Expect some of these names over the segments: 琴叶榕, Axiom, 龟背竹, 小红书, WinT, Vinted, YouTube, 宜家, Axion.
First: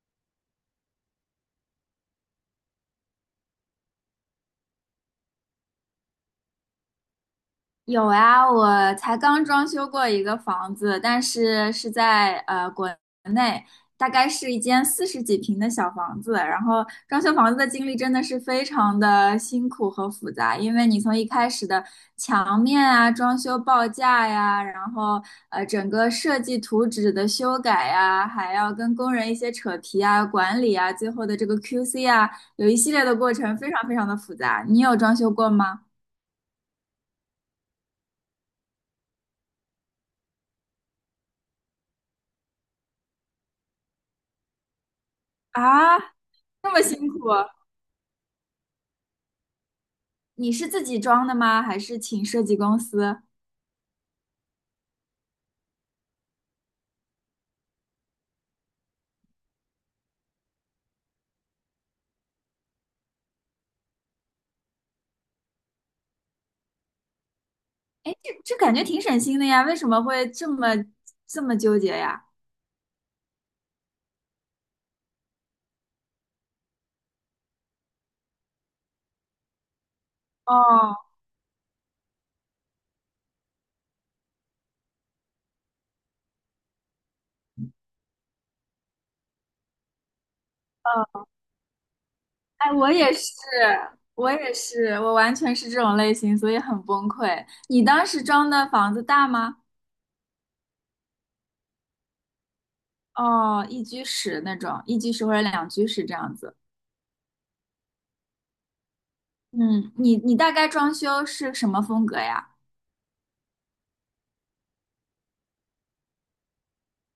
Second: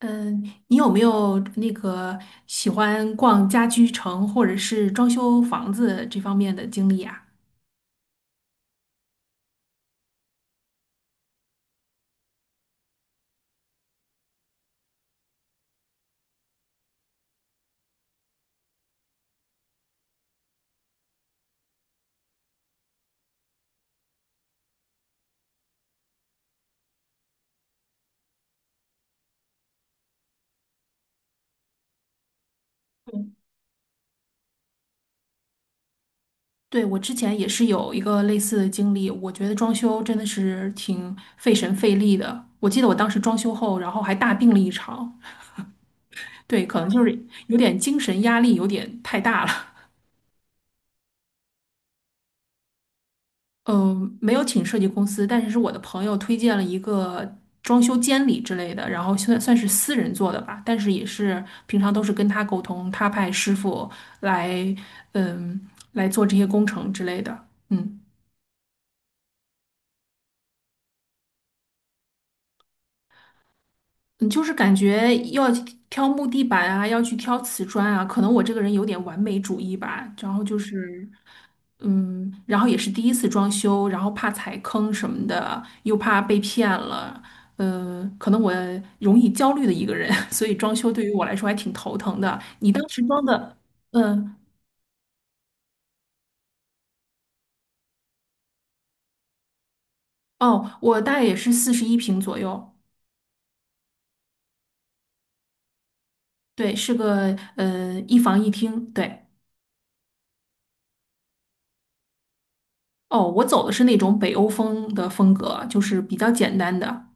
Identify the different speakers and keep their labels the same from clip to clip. Speaker 1: 嗯，你有没有那个喜欢逛家居城或者是装修房子这方面的经历啊？
Speaker 2: 有啊，我才刚装修过一个房子，但是是在国内，大概是一间四十几平的小房子。然后装修房子的经历真的是非常的辛苦和复杂，因为你从一开始的墙面啊、装修报价呀，然后整个设计图纸的修改呀，还要跟工人一些扯皮啊、管理啊，最后的这个 QC 啊，有一系列的过程，非常非常的复杂。你有装修过吗？
Speaker 1: 对，我之前也是有一个类似的经历，我觉得装修真的是挺费神费力的。我记得我当时装修后，然后还大病了一场，
Speaker 2: 啊，
Speaker 1: 对，
Speaker 2: 这
Speaker 1: 可
Speaker 2: 么
Speaker 1: 能就
Speaker 2: 辛
Speaker 1: 是
Speaker 2: 苦啊。
Speaker 1: 有点精神压力有点太大了。
Speaker 2: 你是自己装的吗？还是请设计公司？
Speaker 1: 嗯，没有请设计公司，但是是我的朋友推荐了一个装修监理之类的，然后算是私人做的吧，但是也是平常都是跟他沟通，他派师傅来，嗯，来做这些工程之类的。嗯。
Speaker 2: 哎，这感觉挺省心的呀，为什么会这么纠结呀？
Speaker 1: 你就是感觉要挑木地板啊，要去挑瓷砖啊，可能我这个人有点完美主义吧。然后就
Speaker 2: 哦，
Speaker 1: 是，然后也是第一次装修，然后怕踩坑什么的，又怕被骗了，嗯，可能我容易焦虑的一个人，所以装修对于我
Speaker 2: 呃，
Speaker 1: 来说还挺头疼的。你
Speaker 2: 哎，
Speaker 1: 当
Speaker 2: 我
Speaker 1: 时
Speaker 2: 也
Speaker 1: 装
Speaker 2: 是，
Speaker 1: 的，
Speaker 2: 我
Speaker 1: 嗯，
Speaker 2: 也是，我完全是这种类型，所以很崩溃。你当时装的房子大吗？
Speaker 1: 哦，我大概也是41平左右，
Speaker 2: 哦，一居室那种，一居室或者两居室这样子。
Speaker 1: 对，是个一房一厅，对。
Speaker 2: 嗯，你大概装修是什么风格呀？
Speaker 1: 哦，我走的是那种北欧风的风格，就是比较简单的。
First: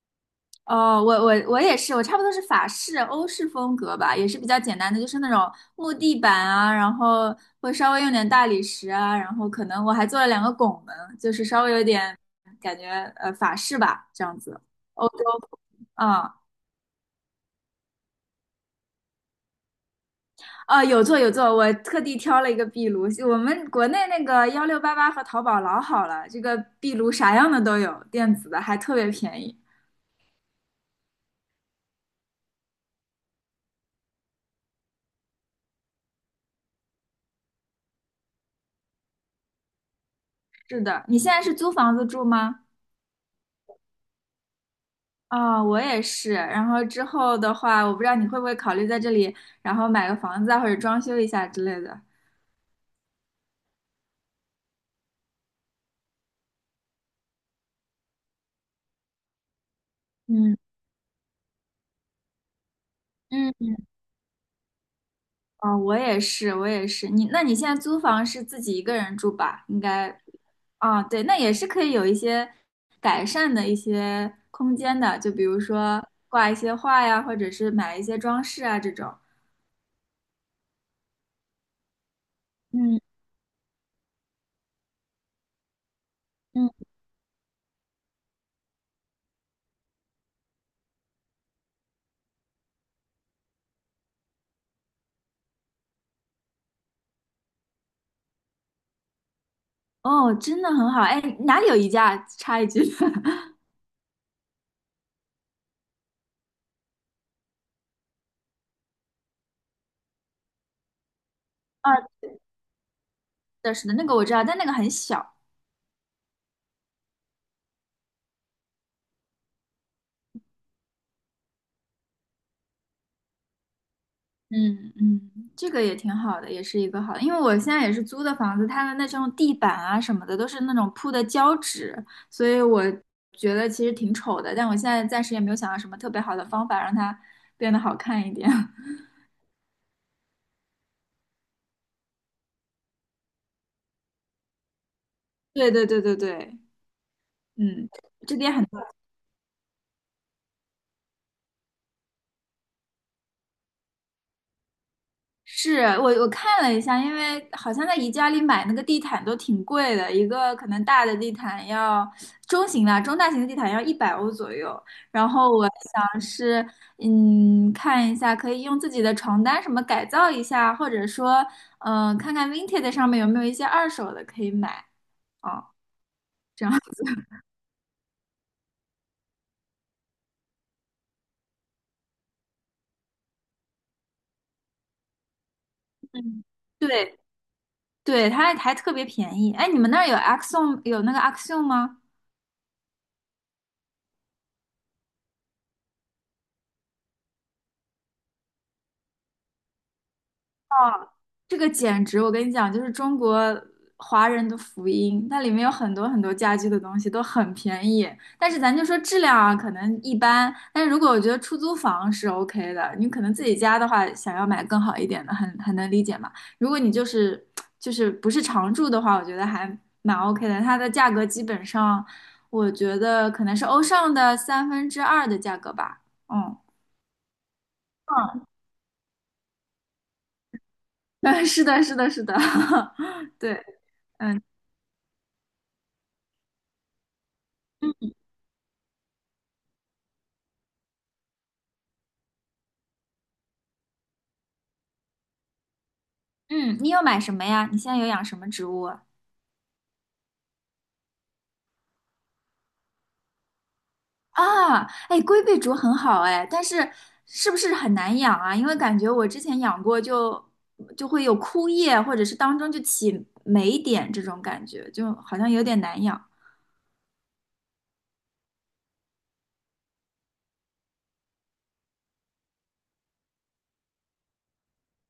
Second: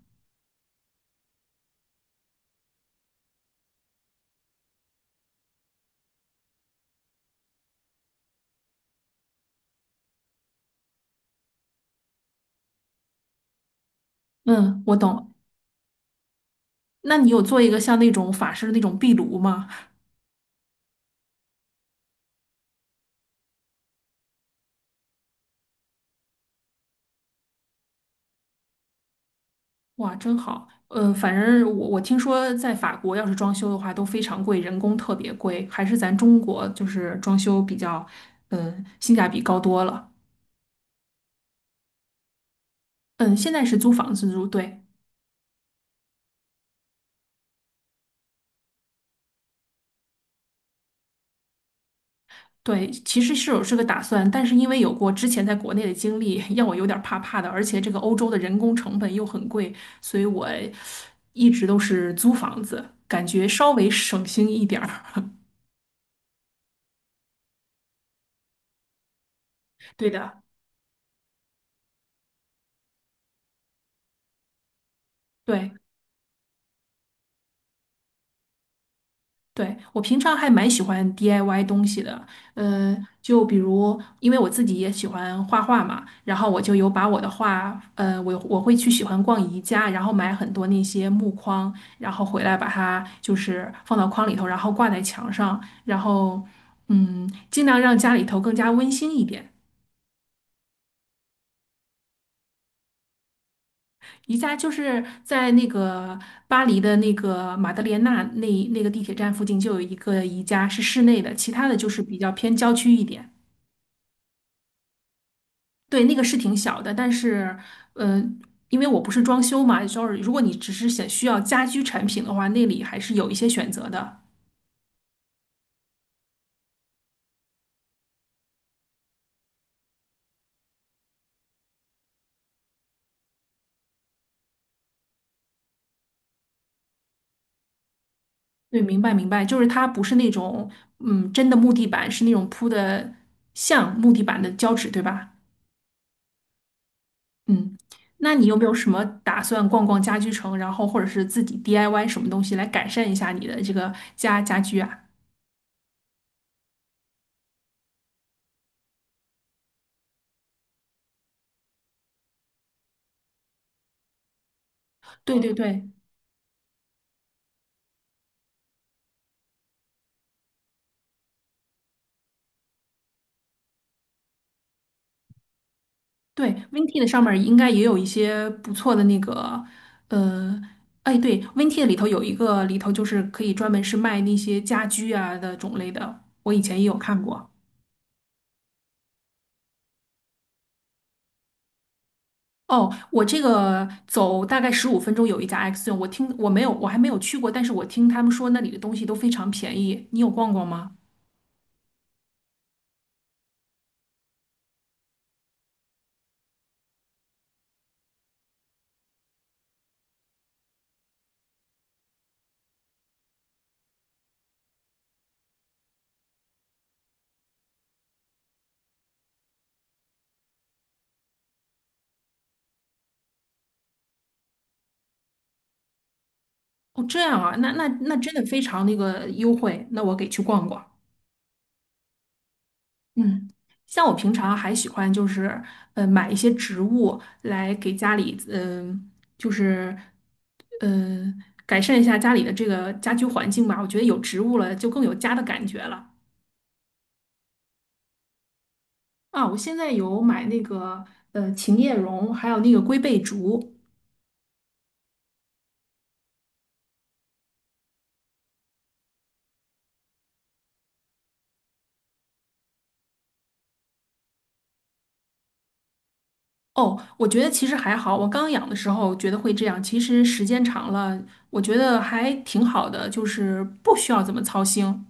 Speaker 2: 哦，我也是，我差不多是法式、欧式风格吧，也是比较简单的，就是那种木地板啊，然后会稍微用点大理石啊，然后可能我还做了两个拱门，就是稍微有点感觉法式吧，这样子，
Speaker 1: 嗯，我
Speaker 2: 欧洲
Speaker 1: 懂。
Speaker 2: 风，嗯，
Speaker 1: 那你有做一个像那种法式的那种壁炉吗？
Speaker 2: 啊，有做有做，我特地挑了一个壁炉，我们国内那个1688和淘宝老好了，这个壁炉啥样的都有，电子的还特别便宜。
Speaker 1: 哇，真好。反正我听说在法国要是装修的话都非常贵，人工特别贵，还是咱中国就是装修比较，嗯，性价比高多了。
Speaker 2: 是的，你现在是租房子住吗？
Speaker 1: 嗯，现在是租房子住，对
Speaker 2: 啊，我也是。然后之后的话，我不知道你会不会考虑在这里，然后买个房子啊，或者装修一下之类的。
Speaker 1: 对，其实是有这个打算，但是因为有过之前在国内的经历，让我有点儿怕怕的，而且这个欧洲的人工成本又很贵，所以我
Speaker 2: 嗯
Speaker 1: 一直都是租房子，感觉
Speaker 2: 嗯
Speaker 1: 稍
Speaker 2: 嗯，
Speaker 1: 微省心一点儿。
Speaker 2: 哦，我也是，我也是。你，那你现在租房是自己一个人住吧？应该，
Speaker 1: 对的，
Speaker 2: 哦，对，那也是可以有一些改善的一些空间的，就比如
Speaker 1: 对。
Speaker 2: 说挂一些画呀，或者是买一些装饰啊这种。
Speaker 1: 对，我平常还蛮喜欢 DIY 东西的，
Speaker 2: 嗯
Speaker 1: 就比如因为我自己也喜欢画画嘛，然后我
Speaker 2: 嗯，
Speaker 1: 就有把我的画，我会去喜欢逛宜家，然后买很多那些木框，然后回来把它就是放到框里头，然后挂在墙上，然后尽量让家里头更加温馨一点。
Speaker 2: 哦，真的很好。哎，哪里有宜家？插一句。
Speaker 1: 宜家就是在那个巴黎的那个马德莲娜那个地铁站附近就有一个宜家，是室内的，其他的就
Speaker 2: 啊，
Speaker 1: 是比
Speaker 2: 是
Speaker 1: 较偏郊区一点。
Speaker 2: 的，是的，那个我知道，但那个很小。
Speaker 1: 对，那个是挺小的，但是，呃，因为我不是装修嘛，就是如果你只是想需要家居产品的话，那里还是有一些选择的。
Speaker 2: 嗯嗯，这个也挺好的，也是一个好的因为我现在也是租的房子，它的那种地板啊什么的都是那种铺的胶纸，所以我觉得其实挺丑的，但我现在暂时也没有想到什么特别好的方法让它变得好看一点。
Speaker 1: 对，明 白明白，就是它不是那种，真的木地板，是那种铺的像木地板的胶纸，对吧？
Speaker 2: 对对对对对，
Speaker 1: 嗯，
Speaker 2: 嗯，
Speaker 1: 那
Speaker 2: 这
Speaker 1: 你
Speaker 2: 边
Speaker 1: 有没
Speaker 2: 很。
Speaker 1: 有什么打算逛逛家居城，然后或者是自己 DIY 什么东西来改善一下你的这个家居啊？
Speaker 2: 是我看了一下，因为好像在宜家里买那个地毯都挺贵的，一个可能大的地毯要中型的、中大型的地毯要100欧左右。然
Speaker 1: 对
Speaker 2: 后
Speaker 1: 对
Speaker 2: 我
Speaker 1: 对，
Speaker 2: 想是，嗯，看一下可以用自己的床单什么改造一下，或者说，嗯、看看 Vinted 上面有没有一些二手的可以买哦，
Speaker 1: 对
Speaker 2: 这样。
Speaker 1: ，WinT 的上面儿应该也有一些不错的那个，呃，哎，对，WinT 的里头有一个里头就是可以专门是卖那些家居啊的种类的，
Speaker 2: 嗯，
Speaker 1: 我以前也有
Speaker 2: 对
Speaker 1: 看过。
Speaker 2: 对，它还特别便宜。哎，你们那儿有 Axiom 有那个 Axiom 吗？
Speaker 1: 哦，我这个走大概15分钟有一家 Axion，我还没有去过，但是我听他们说那里的东西都非常便宜，你有逛逛吗？
Speaker 2: 这个简直，我跟你讲，就是中国华人的福音。它里面有很多很多家居的东西都很便宜，但是咱就说质量啊，可能一般。但是如果我觉得出租房是 OK 的，你可能自己家的话，想要买更好一点的，很能理解嘛。如果你就是不是常住的话，我觉得还蛮 OK 的。它的价格基本上，我觉得可能是欧尚的三分之二的价格吧。嗯，
Speaker 1: 哦，这样啊，那真的 非常那个优惠，那我给去逛逛。
Speaker 2: 嗯，是的，是的，是的，
Speaker 1: 嗯，
Speaker 2: 对。
Speaker 1: 像我平常还喜欢就是，买一些植物来给家里，就是，嗯、改善一下家里的这个家居环境吧。我觉得有植物了，就更有家的感觉了。
Speaker 2: 嗯，你有买什么呀？你现在有养什么植物啊？
Speaker 1: 啊，我现在有买那个，琴叶榕，还有那个龟背竹。
Speaker 2: 啊，哎，龟背竹很好哎，但是是不是很难养啊？因为感觉我之前养过就，就会有枯叶，或者是当中就起霉点这种感觉，就好像有点难养。
Speaker 1: 哦，我觉得其实还好。我刚养的时候觉得会这样，其实时间长了，我觉得还挺好的，就是不需要怎么操心。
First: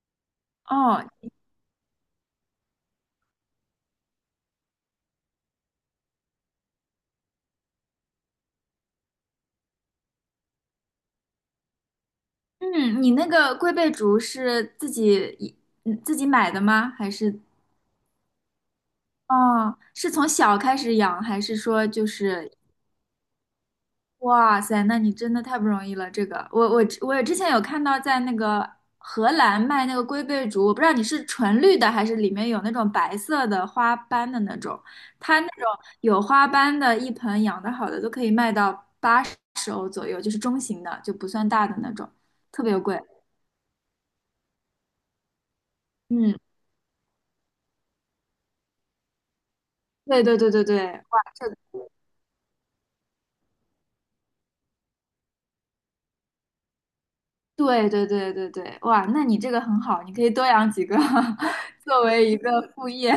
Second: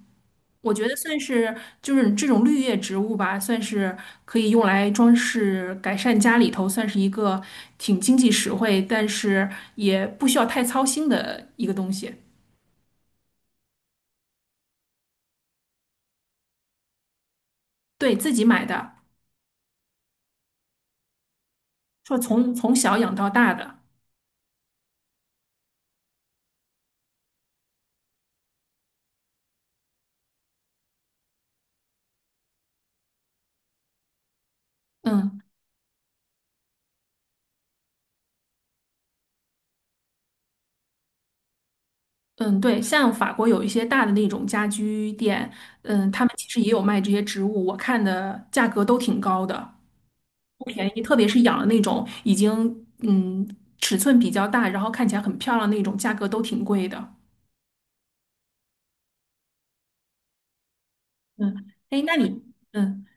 Speaker 1: 我觉得
Speaker 2: 哦，
Speaker 1: 算是就是这种绿叶植物吧，算是可以用来装饰、改善家里头，算是一个挺经济实惠，但是也不需要太操心的一个东西。
Speaker 2: 嗯，你那个龟背竹是自己自己买的吗？还是
Speaker 1: 对，自己买的，
Speaker 2: 哦，是从小开始养，还是说就
Speaker 1: 说
Speaker 2: 是
Speaker 1: 从小养到大的，
Speaker 2: 哇塞，那你真的太不容易了。这个，我之前有看到在那个荷兰卖那个龟背竹，我不知道你是纯绿的还是里面有那种白色的花斑的那种。它
Speaker 1: 嗯
Speaker 2: 那种有花斑的，一盆养得好的都可以卖到80欧左右，就是中型的，就不算大的那种，
Speaker 1: 嗯，
Speaker 2: 特别
Speaker 1: 对，
Speaker 2: 贵。
Speaker 1: 像法国有一些大的那种家居店，嗯，他们
Speaker 2: 嗯，
Speaker 1: 其实也有卖这些植物，我看的价格都挺高的，
Speaker 2: 对对对
Speaker 1: 不
Speaker 2: 对对，
Speaker 1: 便宜，特
Speaker 2: 哇，
Speaker 1: 别是
Speaker 2: 这
Speaker 1: 养了那种已经尺寸比较大，然后看起来很漂亮那种，价格都挺贵的。
Speaker 2: 对对对对对，哇，那你这个很好，你可以多养几个
Speaker 1: 嗯，哎，
Speaker 2: 作
Speaker 1: 那
Speaker 2: 为一
Speaker 1: 你，
Speaker 2: 个副
Speaker 1: 嗯，
Speaker 2: 业。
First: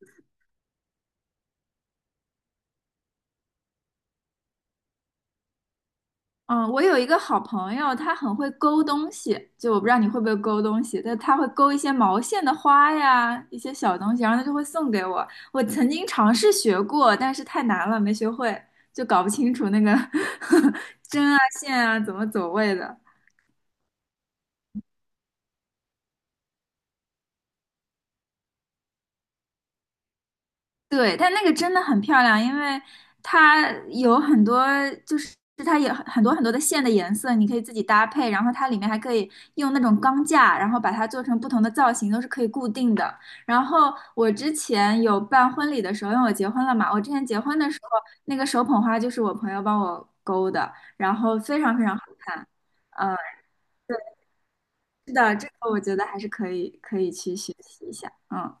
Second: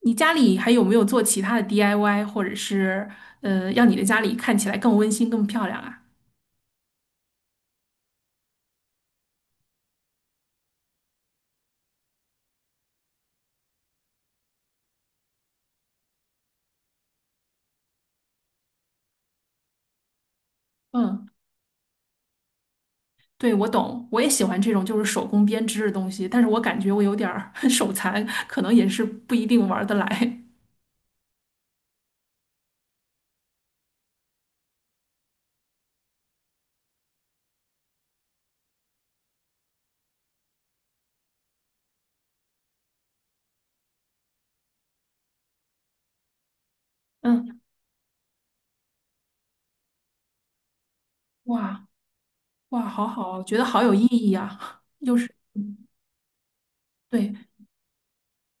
Speaker 1: 你家里还有没有做其他的 DIY，或者是，让你的家里看起来更温馨、更漂亮啊？
Speaker 2: 嗯，我有一个好朋友，他很会勾东西，就我不知道你会不会勾东西，但他会勾一些毛线的花呀，一些小东西，然后他就会送给我。我曾经尝试学过，但是太难了，没学会，就搞不清楚那个
Speaker 1: 嗯，
Speaker 2: 针啊线啊怎么走位的。
Speaker 1: 对，我懂，我也喜欢这种就是手工编织的东西，但是我感觉我有点儿 手残，可能也是不一定玩得来。
Speaker 2: 对，但那个真的很漂亮，因为它有很多，就是它有很多很多的线的颜色，你可以自己搭配，然后它里面还可以用那种钢架，然后把它做成不同的造型，都是可以固定的。然后我之前有办婚礼的时候，因为我结婚了嘛，我之前结婚
Speaker 1: 嗯，
Speaker 2: 的时候，那个手捧花就是我朋友帮我勾的，然后非常非
Speaker 1: 哇
Speaker 2: 常好看。
Speaker 1: 哇，好
Speaker 2: 嗯，
Speaker 1: 好，觉得好有意义啊，
Speaker 2: 是
Speaker 1: 又是，
Speaker 2: 的，这个我
Speaker 1: 嗯
Speaker 2: 觉得还是可以
Speaker 1: 对，
Speaker 2: 去学习一下。嗯。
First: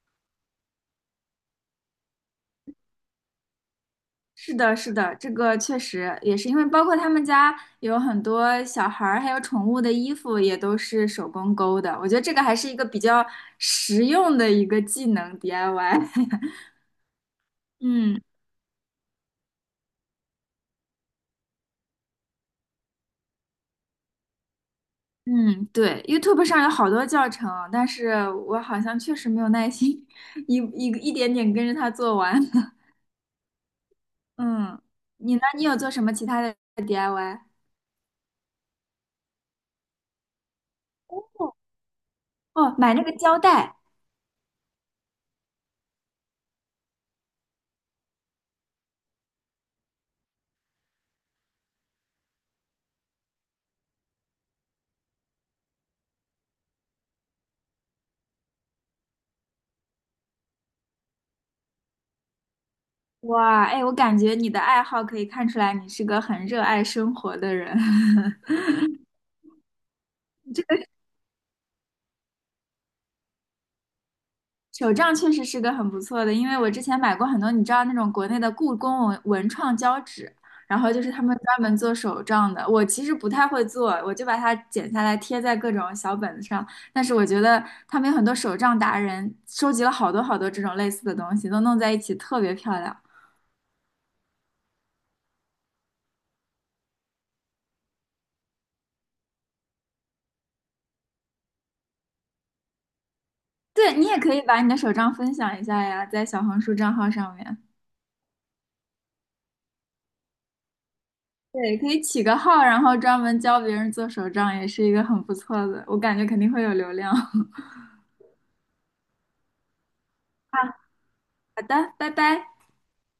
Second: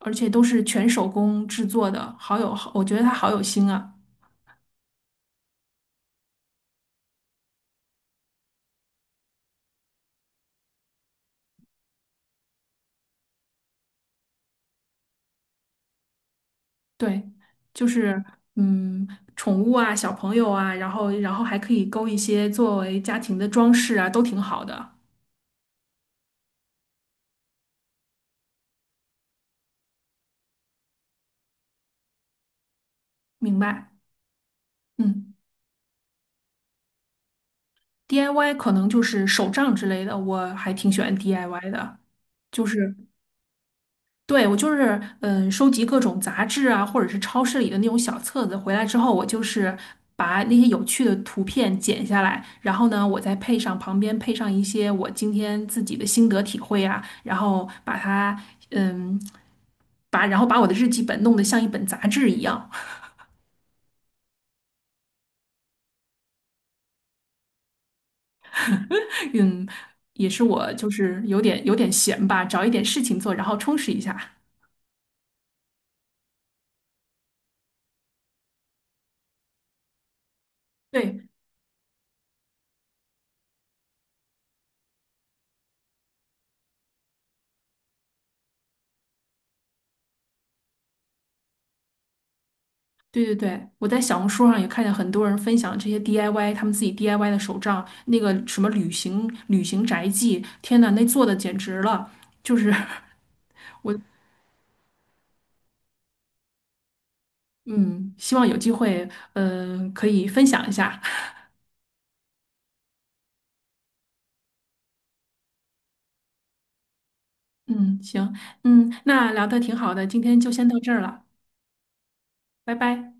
Speaker 1: 而且都是全手工制作的，我觉得它好有心啊。
Speaker 2: 是的，是的，这个确实也是因为包括他们家有很多小孩儿还有宠物的衣服也都是手工勾的，我觉得这个还是一个比较实用的一个技能 DIY。
Speaker 1: 对，就
Speaker 2: 嗯
Speaker 1: 是嗯，宠物啊，小朋友啊，然后还可以勾一些作为家庭的装饰啊，都挺好的。
Speaker 2: 嗯，对，YouTube 上有好多教程，但是我好像确实没有耐心 一点点跟着他做完。
Speaker 1: 明白，
Speaker 2: 嗯，
Speaker 1: 嗯
Speaker 2: 你呢？你有做什么其他的 DIY?
Speaker 1: ，DIY 可能就是手账之类的，我还挺喜欢
Speaker 2: 哦，
Speaker 1: DIY 的，就
Speaker 2: 哦
Speaker 1: 是
Speaker 2: 买那个胶带，
Speaker 1: 对我就是收集各种杂志啊，或者是超市里的那种小册子，回来之后我就是把那些有趣的图片剪下来，然后呢，我再配上旁边配上一些我今天自己的心得体会啊，然后把它。嗯，然后把我的日记本弄得像一本杂志一样，
Speaker 2: 哇，哎，我感觉你的爱好可以看出来你是个很热爱生活的人。
Speaker 1: 嗯，也是我就是有点闲吧，找一点事情做，然后充实一下。
Speaker 2: 手账确实是个很不错的，因为我之前买过很多，你知道那种国内的故宫文创胶纸，然后就是他
Speaker 1: 对
Speaker 2: 们专门做手账的。我其实不太会做，我就把它剪下来贴在各种小本子上。但是我觉得他们有很多手账达人，收集了好多好多这种类似的东西，都弄在一起特别漂亮。
Speaker 1: 对对对，我在小红书上也看见很多人分享这些 DIY，他们自己 DIY 的手账，那个什么旅行宅记，天呐，那做的简直了，就是
Speaker 2: 对，你也可以把你的手账分享一下呀，在小红书账号上面。
Speaker 1: 嗯，希望有机会，可以分享一下。
Speaker 2: 对，可以起个号，然后专门教别人做手账，也是一个很不错的，我感觉肯定会有流量。
Speaker 1: 嗯，行，嗯，那聊的挺好的，今天就先到这儿了，
Speaker 2: 好的，拜拜。
Speaker 1: 拜拜。